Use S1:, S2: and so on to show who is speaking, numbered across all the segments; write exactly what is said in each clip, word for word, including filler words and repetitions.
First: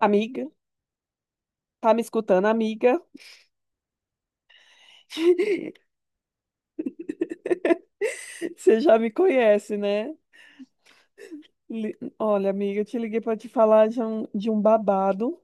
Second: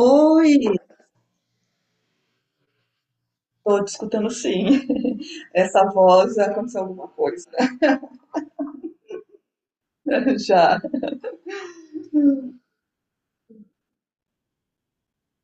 S1: Amiga,
S2: Oi,
S1: tá me escutando, amiga?
S2: estou te escutando sim. Essa voz aconteceu alguma coisa.
S1: Você já me conhece, né?
S2: Já.
S1: Li- Olha, amiga, eu te liguei para te falar de um, de um babado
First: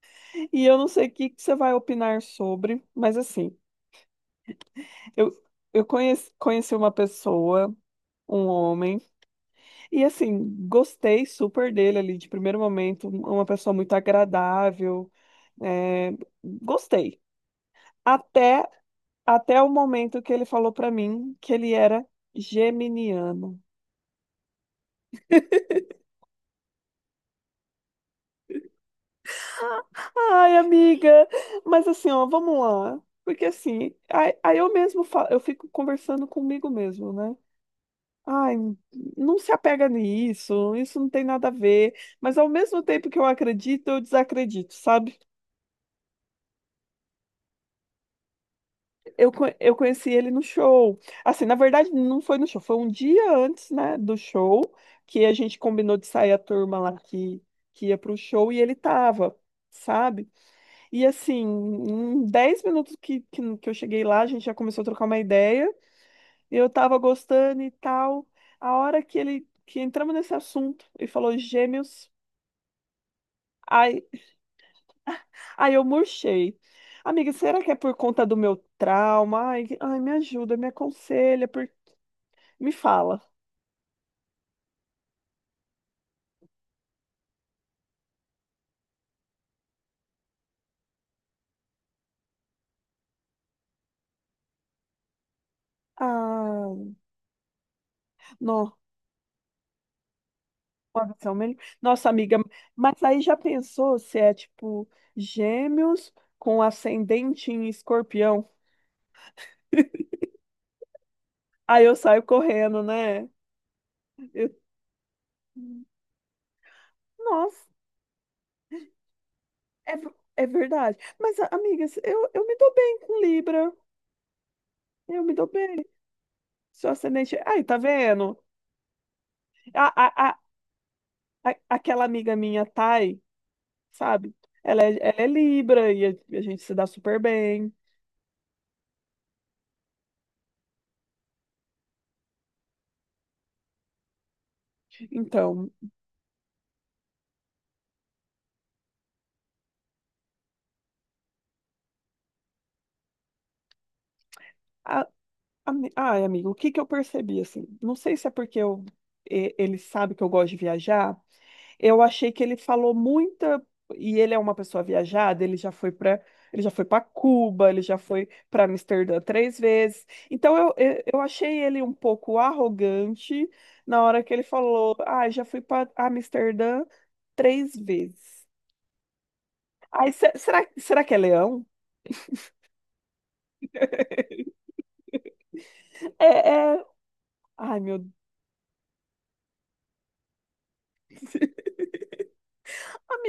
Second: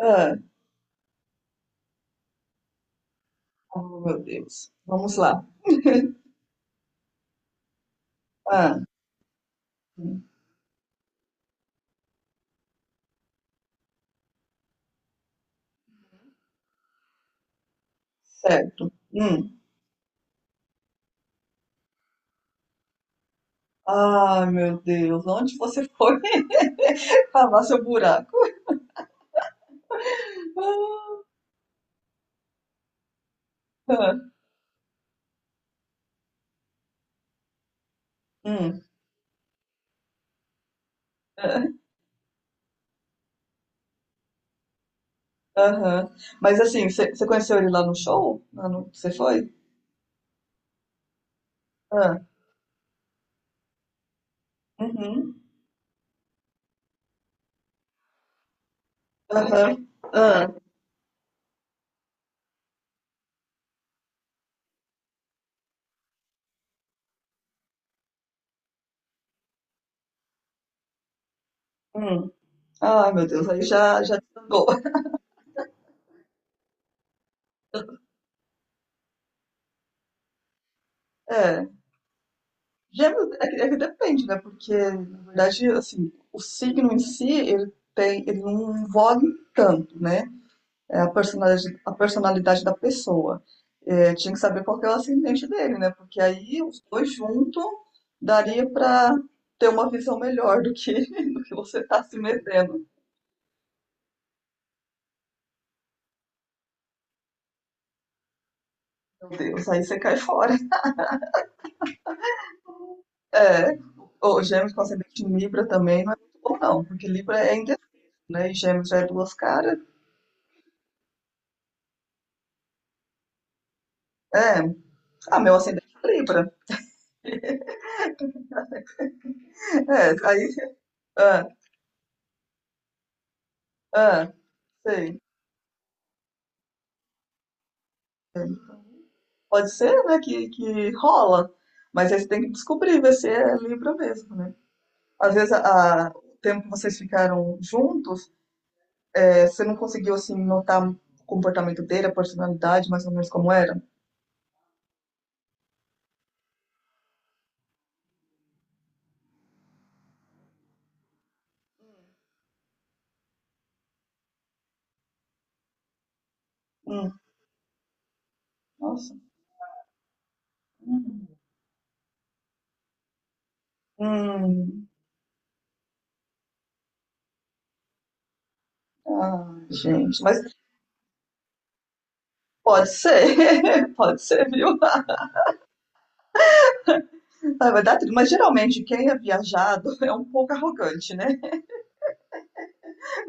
S2: Ah,
S1: e eu não sei o que que você vai opinar sobre, mas assim,
S2: oh, meu Deus. Vamos
S1: eu,
S2: lá.
S1: eu conheci, conheci uma pessoa, um
S2: Ah,
S1: homem, e
S2: hum,
S1: assim, gostei super dele ali de primeiro momento, uma pessoa muito agradável, é, gostei. Até,
S2: certo. Hum.
S1: até o momento que ele falou para mim que ele era geminiano.
S2: Ah, meu Deus. Onde você foi cavar seu buraco?
S1: Ai, amiga, mas assim, ó, vamos lá. Porque assim,
S2: Ah, ah,
S1: aí, aí eu mesmo falo, eu fico conversando comigo mesmo, né? Ai,
S2: hum.
S1: não se apega nisso, isso não tem nada a
S2: ah,
S1: ver. Mas ao mesmo tempo que eu acredito, eu desacredito, sabe?
S2: Aham. Mas assim, você você conheceu ele lá no show? Lá no- Você
S1: Eu, co-
S2: foi?
S1: eu conheci ele no show. Assim, na verdade, não
S2: Ah,
S1: foi no show, foi um dia antes, né, do show, que a
S2: uhum.
S1: gente combinou de sair a turma lá que, que ia pro show e ele tava,
S2: Aham.
S1: sabe?
S2: Ah,
S1: E assim, em dez minutos que, que, que eu cheguei lá, a gente já começou a trocar uma ideia. Eu tava gostando e tal. A hora que ele que entramos nesse assunto e falou gêmeos,
S2: hum. Ah, meu Deus. Aí
S1: ai,
S2: já, já desandou.
S1: ai eu murchei. Amiga, será que é por conta do meu trauma? Ai, que- ai, me ajuda, me aconselha, por... me fala.
S2: Gêmeos é que, é que depende, né? Porque, na verdade, assim, o signo em si, ele tem, ele não envolve tanto, né? É a personalidade, a personalidade da pessoa. É, tinha que saber qual que é o ascendente dele, né? Porque aí os
S1: Ah,
S2: dois juntos daria
S1: não,
S2: para ter uma visão melhor do que,
S1: pode ser o
S2: do que
S1: melhor.
S2: você tá
S1: Nossa,
S2: se
S1: amiga,
S2: metendo.
S1: mas aí já pensou se é tipo gêmeos com ascendente em escorpião?
S2: Meu Deus, aí você cai fora.
S1: Aí eu saio correndo, né?
S2: É, o
S1: Eu-
S2: gêmeos com ascendente em Libra também não é muito bom, não, porque Libra é
S1: Nossa,
S2: indeciso, né? E gêmeos já é duas caras.
S1: é, ver- é verdade. Mas, a- amiga, se- eu, eu me dou bem com Libra.
S2: É,
S1: Eu me
S2: ah,
S1: dou
S2: meu
S1: bem.
S2: ascendente é Libra.
S1: Seu ascendente. Aí, tá vendo? A,
S2: É,
S1: a, a,
S2: aí, ah,
S1: a- aquela amiga minha, Thay,
S2: ah,
S1: sabe? Ela é, ela
S2: sei.
S1: é Libra e a, e a gente se dá super bem.
S2: Sei. Pode ser, né, que, que rola, mas aí você tem que descobrir, ver se é Libra mesmo, né? Às vezes,
S1: Então,
S2: a, a- o tempo que vocês ficaram juntos, é, você não conseguiu, assim, notar o comportamento dele, a personalidade, mais ou menos como era?
S1: a, ami- ai, amigo, o que que eu percebi assim? Não sei se é porque eu, e- ele sabe que eu gosto de viajar. Eu achei que ele falou muita e ele é uma pessoa viajada, ele já foi para ele já foi para
S2: Hum,
S1: Cuba, ele já foi para
S2: nossa.
S1: Amsterdã três vezes. Então eu, eu, eu
S2: Hum,
S1: achei ele um pouco arrogante na hora que ele
S2: hum.
S1: falou: "Ah, já fui para Amsterdã três vezes".
S2: Ah,
S1: Ai,
S2: gente,
S1: se-
S2: mas
S1: será será que é leão?
S2: pode ser, pode ser, viu?
S1: É, é...
S2: Ah,
S1: Ai,
S2: vai dar
S1: meu Deus.
S2: tudo. Mas geralmente quem é viajado é um pouco arrogante, né?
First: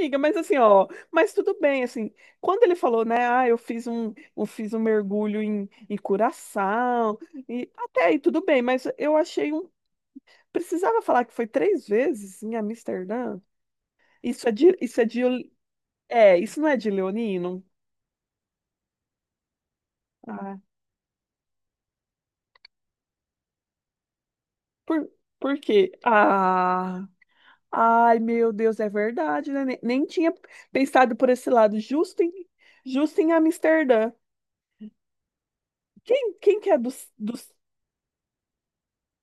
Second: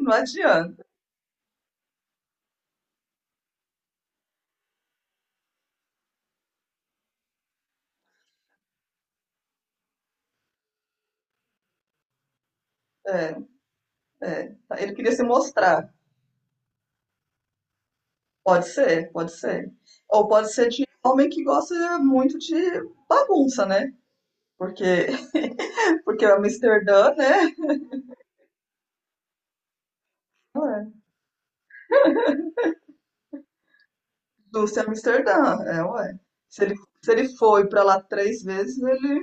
S2: Não
S1: mas assim, ó,
S2: adianta.
S1: mas tudo bem, assim, quando ele falou, né, ah, eu fiz um, eu fiz um mergulho em, em Curaçao, e até aí tudo bem, mas eu achei um, precisava falar que foi três vezes em
S2: É.
S1: Amsterdã? Isso é
S2: É,
S1: de,
S2: ele
S1: isso é
S2: queria se
S1: de,
S2: mostrar.
S1: é, isso não é de Leonino?
S2: Pode ser, pode ser. Ou pode
S1: Ah,
S2: ser de homem que gosta muito de bagunça, né? Porque,
S1: por, por quê?
S2: porque é
S1: Ah,
S2: Amsterdã, né?
S1: ai, meu Deus, é verdade, né, nem, nem tinha
S2: Ué,
S1: pensado por esse lado, justo em, justo em Amsterdã.
S2: indústria Amsterdã, é, ué.
S1: Quem, quem
S2: Se
S1: que
S2: ele,
S1: é dos,
S2: se ele
S1: dos,
S2: foi pra lá três vezes, ele,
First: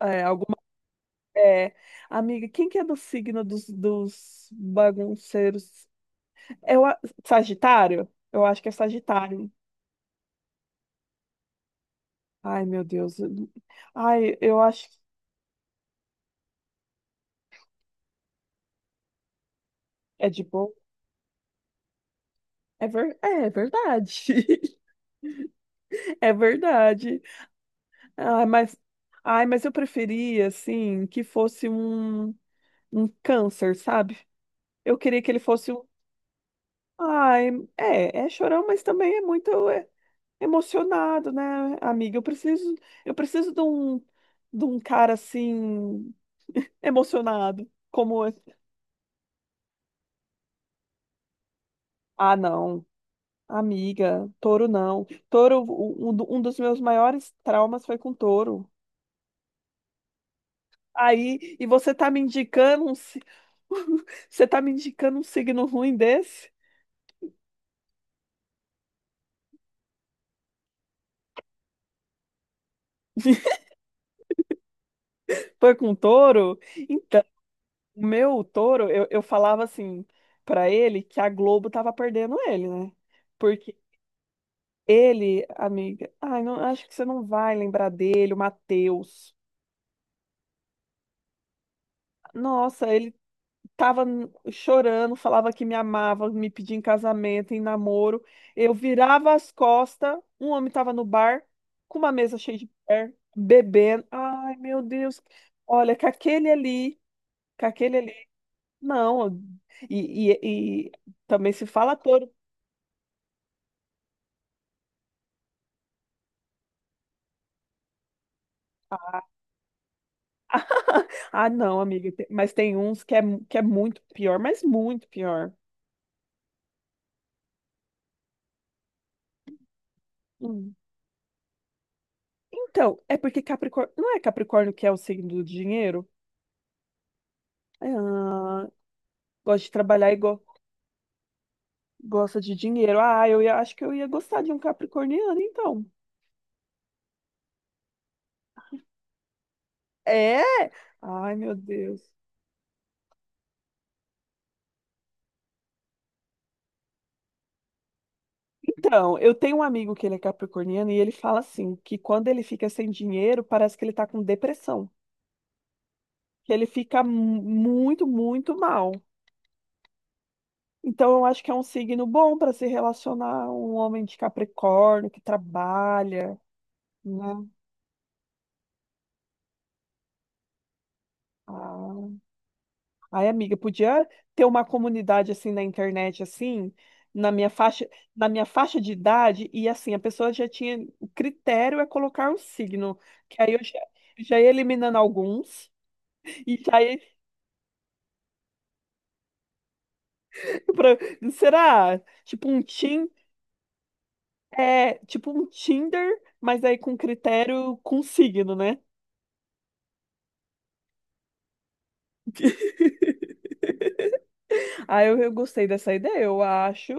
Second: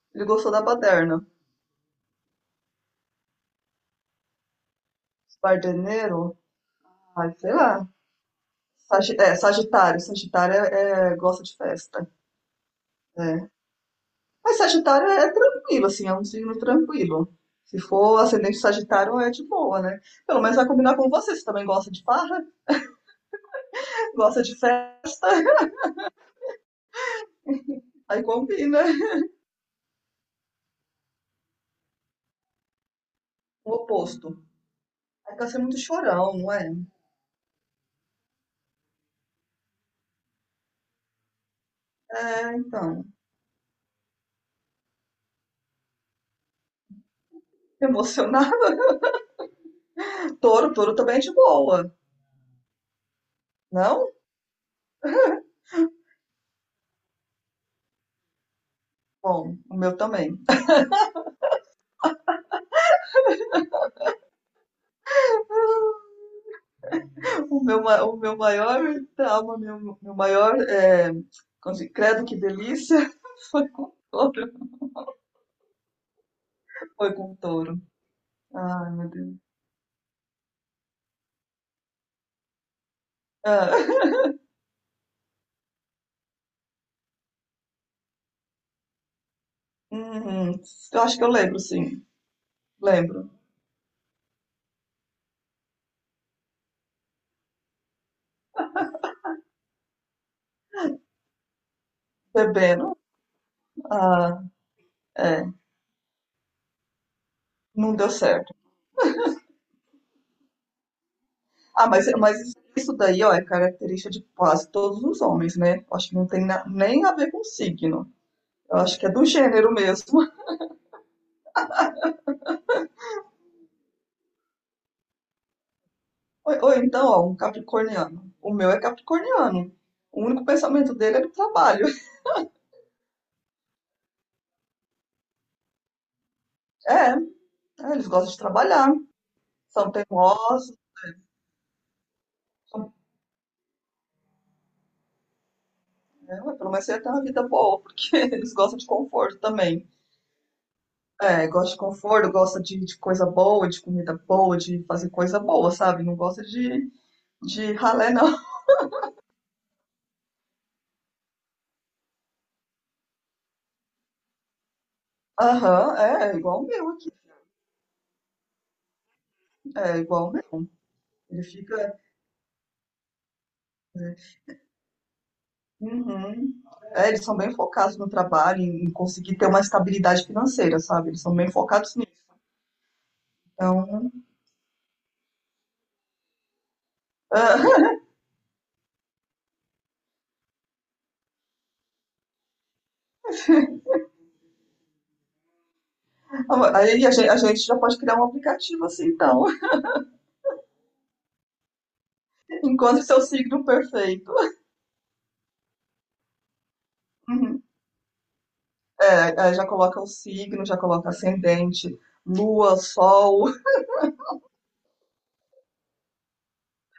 S1: é,
S2: ele gostou da baderna.
S1: É, amiga, quem que é do signo dos, dos bagunceiros?
S2: Bardeneiro,
S1: É o a-
S2: ai, sei lá.
S1: Sagitário? Eu acho que é
S2: Sagi- é,
S1: Sagitário.
S2: Sagitário, Sagitário é, é- gosta de festa.
S1: Ai, meu Deus.
S2: É.
S1: Ai,
S2: Mas
S1: eu acho que
S2: Sagitário é tranquilo, assim, é um signo tranquilo. Se for ascendente Sagitário, é de boa, né?
S1: é
S2: Pelo
S1: de
S2: menos vai
S1: boa.
S2: combinar com você. Você também gosta de farra,
S1: É, ver... é é verdade.
S2: gosta de fé,
S1: É verdade.
S2: aí
S1: Ai, mas...
S2: combina.
S1: Ai, mas eu preferia, assim, que fosse um, um
S2: O
S1: câncer, sabe?
S2: oposto.
S1: Eu queria que
S2: Aí
S1: ele
S2: tá sendo
S1: fosse
S2: muito
S1: um.
S2: chorão, não é?
S1: Ai, é, é chorão, mas também é muito. É, emocionado, né, amiga? Eu
S2: É,
S1: preciso,
S2: então.
S1: eu preciso de um, de um cara assim, emocionado, como esse.
S2: Emocionado. Touro, touro também é de boa.
S1: Ah, não,
S2: Não?
S1: amiga, touro não. Touro, um, do- um dos meus maiores traumas foi com touro.
S2: Bom, o meu também.
S1: Aí, e você tá me indicando um, si- você tá me indicando um signo ruim desse?
S2: O meu, ma- o meu maior trauma, meu, meu maior. É, como se- credo que delícia. Foi com touro.
S1: Foi com touro?
S2: Foi
S1: Então,
S2: com touro.
S1: o meu touro,
S2: Ai,
S1: eu,
S2: meu
S1: eu
S2: Deus.
S1: falava assim pra ele que a Globo tava perdendo ele, né? Porque
S2: Ah.
S1: ele, amiga, ai, não, acho que você não vai lembrar dele, o Matheus.
S2: Uhum. Eu acho que eu lembro, sim.
S1: Nossa, ele
S2: Lembro.
S1: tava n- chorando, falava que me amava, me pedia em casamento, em namoro. Eu virava as costas, um homem tava no bar, com uma mesa cheia de
S2: Bebendo.
S1: mulher, bebendo.
S2: Ah,
S1: Ai, meu Deus.
S2: é.
S1: Olha, com aquele ali, com
S2: Não
S1: aquele
S2: deu
S1: ali.
S2: certo.
S1: Não, e, e, e também se
S2: Ah,
S1: fala
S2: mas,
S1: todo.
S2: mas isso daí, ó, é característica de quase todos os homens, né? Eu acho que não tem na- nem a ver com signo. Eu acho que é do gênero mesmo.
S1: Ah, não, amiga, te- mas tem uns que é, mu- que é muito pior, mas muito pior.
S2: Ou, ou então, ó, um capricorniano. O meu é capricorniano. O único pensamento dele é do trabalho.
S1: Então, é porque Capricórnio. Não é Capricórnio que é o signo do dinheiro?
S2: É,
S1: É,
S2: é, eles gostam de
S1: ah,
S2: trabalhar,
S1: gosta de
S2: são
S1: trabalhar e go-
S2: teimosos,
S1: gosta de
S2: são,
S1: dinheiro. Ah, eu ia- acho que eu ia gostar de um capricorniano, então.
S2: né, pelo menos você tem uma vida boa, porque eles gostam de conforto também.
S1: É? Ai,
S2: É,
S1: meu
S2: gosta de
S1: Deus.
S2: conforto, gosta de, de coisa boa, de comida boa, de fazer coisa boa, sabe? Não gosta de, de ralé, não.
S1: Então, eu tenho um amigo que ele é capricorniano e ele fala assim, que quando ele fica sem dinheiro, parece que ele tá com depressão,
S2: Aham, é, é
S1: que
S2: igual
S1: ele
S2: o meu
S1: fica
S2: aqui.
S1: mu- muito, muito mal.
S2: É igual o meu.
S1: Então, eu acho
S2: Ele
S1: que é um
S2: fica.
S1: signo bom para se relacionar um homem de Capricórnio que trabalha,
S2: Uhum. É, eles são
S1: né?
S2: bem focados no trabalho, em, em conseguir ter uma estabilidade financeira, sabe? Eles são bem focados nisso.
S1: Ah. Ai, amiga,
S2: Então,
S1: podia ter uma comunidade assim na internet, assim, na minha faixa,
S2: ah,
S1: na minha faixa de idade, e assim, a pessoa já tinha, o critério é colocar um signo, que aí eu já, já ia eliminando alguns, e já ia,
S2: aí a gente, a gente já pode criar um aplicativo assim, então.
S1: pra- será? Tipo um
S2: Encontre
S1: Tim,
S2: seu signo perfeito.
S1: é, tipo um Tinder, mas aí com
S2: Uhum.
S1: critério, com signo, né?
S2: É, é, já coloca o signo, já coloca ascendente, lua, sol.
S1: Ah, eu, eu gostei dessa ideia, eu acho.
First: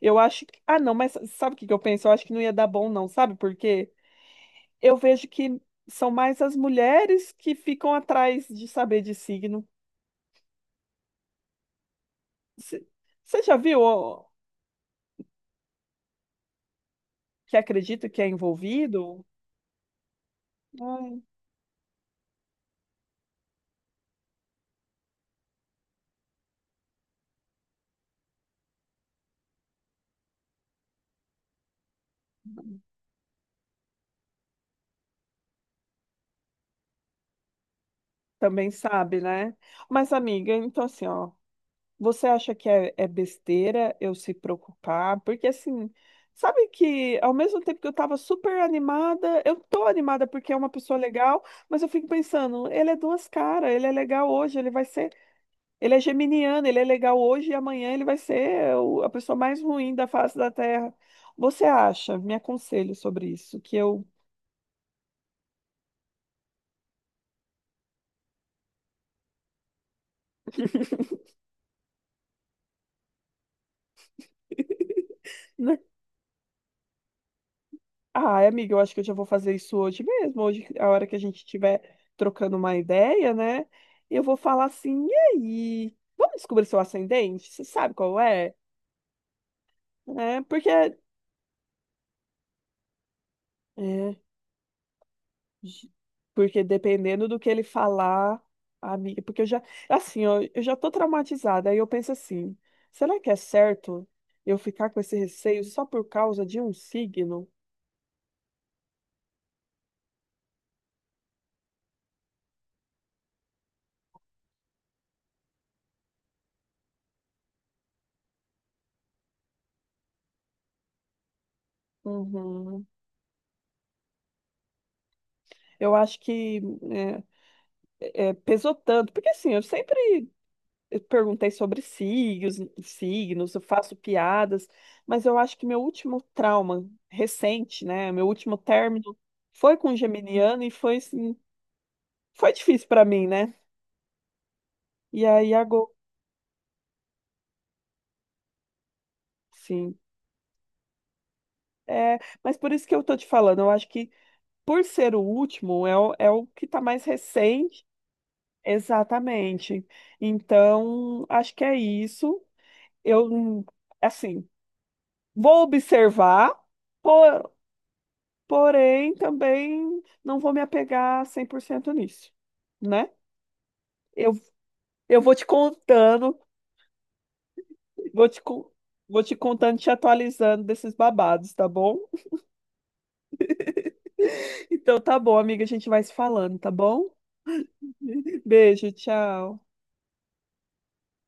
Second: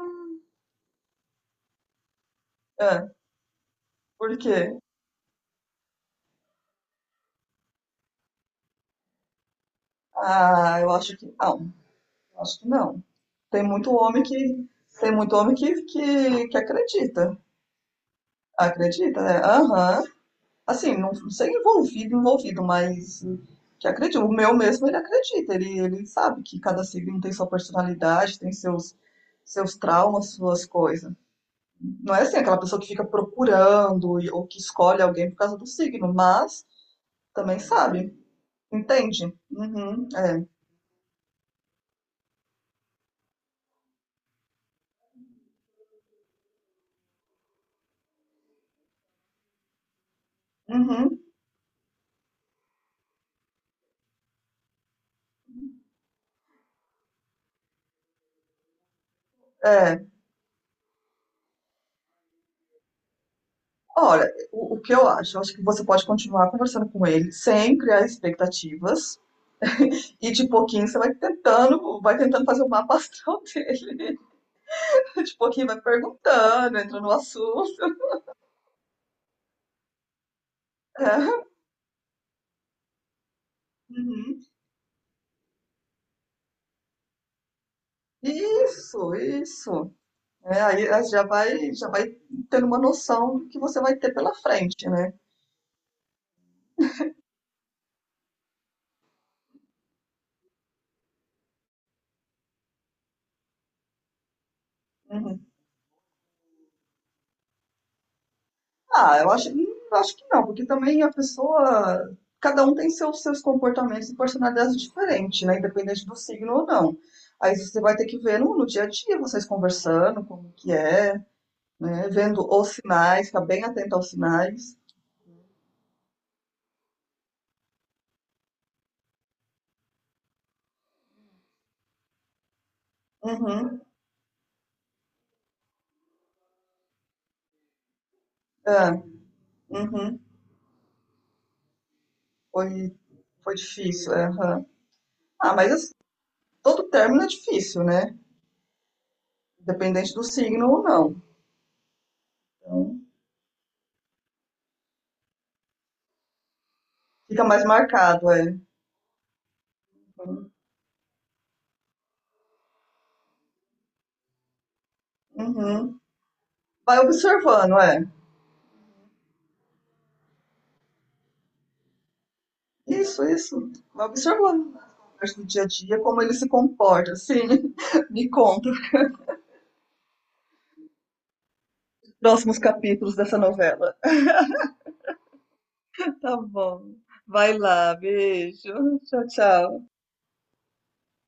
S1: Eu acho que. Ah, não, mas sabe o que que eu penso? Eu acho que não ia dar bom, não,
S2: É.
S1: sabe por quê?
S2: Por quê?
S1: Eu vejo que são mais as mulheres que ficam atrás de saber de signo.
S2: Ah, eu acho que não. Eu acho que
S1: C-
S2: não.
S1: Você já
S2: Tem
S1: viu
S2: muito homem
S1: ó,
S2: que tem muito homem que, que, que acredita.
S1: que acredita que é
S2: Acredita,
S1: envolvido?
S2: né? Aham. Assim, não,
S1: Ai,
S2: não sei envolvido, envolvido, mas que acredita. O meu mesmo, ele acredita. Ele, ele sabe que cada signo tem sua personalidade, tem seus, seus traumas, suas coisas. Não é assim aquela pessoa que fica procurando e- ou que escolhe alguém por causa do signo, mas também sabe.
S1: também sabe,
S2: Entende?
S1: né?
S2: Uhum,
S1: Mas,
S2: é.
S1: amiga, então assim, ó, você acha que é, é besteira eu se preocupar? Porque assim, sabe que ao mesmo tempo que eu tava super animada, eu tô animada porque é uma pessoa
S2: Uhum,
S1: legal, mas eu fico pensando, ele é duas caras, ele é legal hoje, ele vai ser Ele é geminiano, ele é legal hoje e amanhã ele vai ser o- a pessoa mais ruim
S2: é.
S1: da face da Terra. Você acha? Me aconselho sobre isso, que eu,
S2: Olha, o, o que eu acho, eu acho que você pode continuar conversando com ele sem criar expectativas e de pouquinho você vai tentando, vai tentando fazer o mapa astral dele. De pouquinho vai
S1: né?
S2: perguntando, entra no assunto.
S1: Ah, amiga, eu acho que eu já vou fazer isso hoje mesmo. Hoje, a hora que a gente
S2: É.
S1: estiver trocando uma ideia, né? Eu vou
S2: Uhum.
S1: falar assim, e aí? Vamos descobrir seu ascendente? Você sabe qual é?
S2: Isso, isso.
S1: É,
S2: É,
S1: porque
S2: aí aí já vai, já vai tendo uma noção do que você vai ter
S1: é,
S2: pela frente, né?
S1: Ge- porque dependendo do que ele falar, amiga, porque eu já, assim, ó, eu já tô traumatizada, aí eu penso assim, será que é certo eu ficar com esse
S2: Uhum.
S1: receio só por causa de um signo?
S2: Ah, eu acho, hum, acho que não, porque também a pessoa. Cada um tem seus, seus comportamentos e personalidades diferentes, né? Independente do signo ou não. Aí você vai ter que ver no, no dia a dia, vocês conversando, como que é, né? Vendo os
S1: Uhum.
S2: sinais, ficar bem atento aos sinais.
S1: Eu acho que é, é, pesou tanto, porque assim, eu sempre perguntei sobre signos, signos, eu
S2: Uhum,
S1: faço piadas, mas eu acho que meu último trauma recente, né, meu último
S2: é,
S1: término foi com um
S2: uhum.
S1: geminiano e foi assim, foi difícil
S2: Foi,
S1: pra mim, né?
S2: foi difícil, é, aham.
S1: E
S2: Ah,
S1: aí
S2: mas
S1: agora,
S2: assim, todo término é difícil, né?
S1: sim.
S2: Independente do signo ou não.
S1: É, mas por isso que
S2: Então,
S1: eu tô te falando, eu acho que por ser o último, é o, é o que tá mais
S2: fica mais
S1: recente.
S2: marcado, é.
S1: Exatamente. Então, acho que é isso. Eu, hum, assim, vou
S2: Uhum.
S1: observar,
S2: Vai
S1: por-
S2: observando, é.
S1: porém também não vou me apegar cem por cento nisso, né?
S2: Isso, isso. Vai
S1: Eu,
S2: observando as
S1: eu vou
S2: conversas
S1: te
S2: do dia a dia, como
S1: contando,
S2: ele se comporta, assim.
S1: vou
S2: Me
S1: te,
S2: conta
S1: con-
S2: os
S1: vou te contando, te atualizando desses babados, tá bom?
S2: próximos capítulos dessa novela.
S1: Então tá bom, amiga, a gente vai se
S2: Tá
S1: falando, tá
S2: bom.
S1: bom?
S2: Vai lá,
S1: Beijo,
S2: beijo. Tchau,
S1: tchau.
S2: tchau.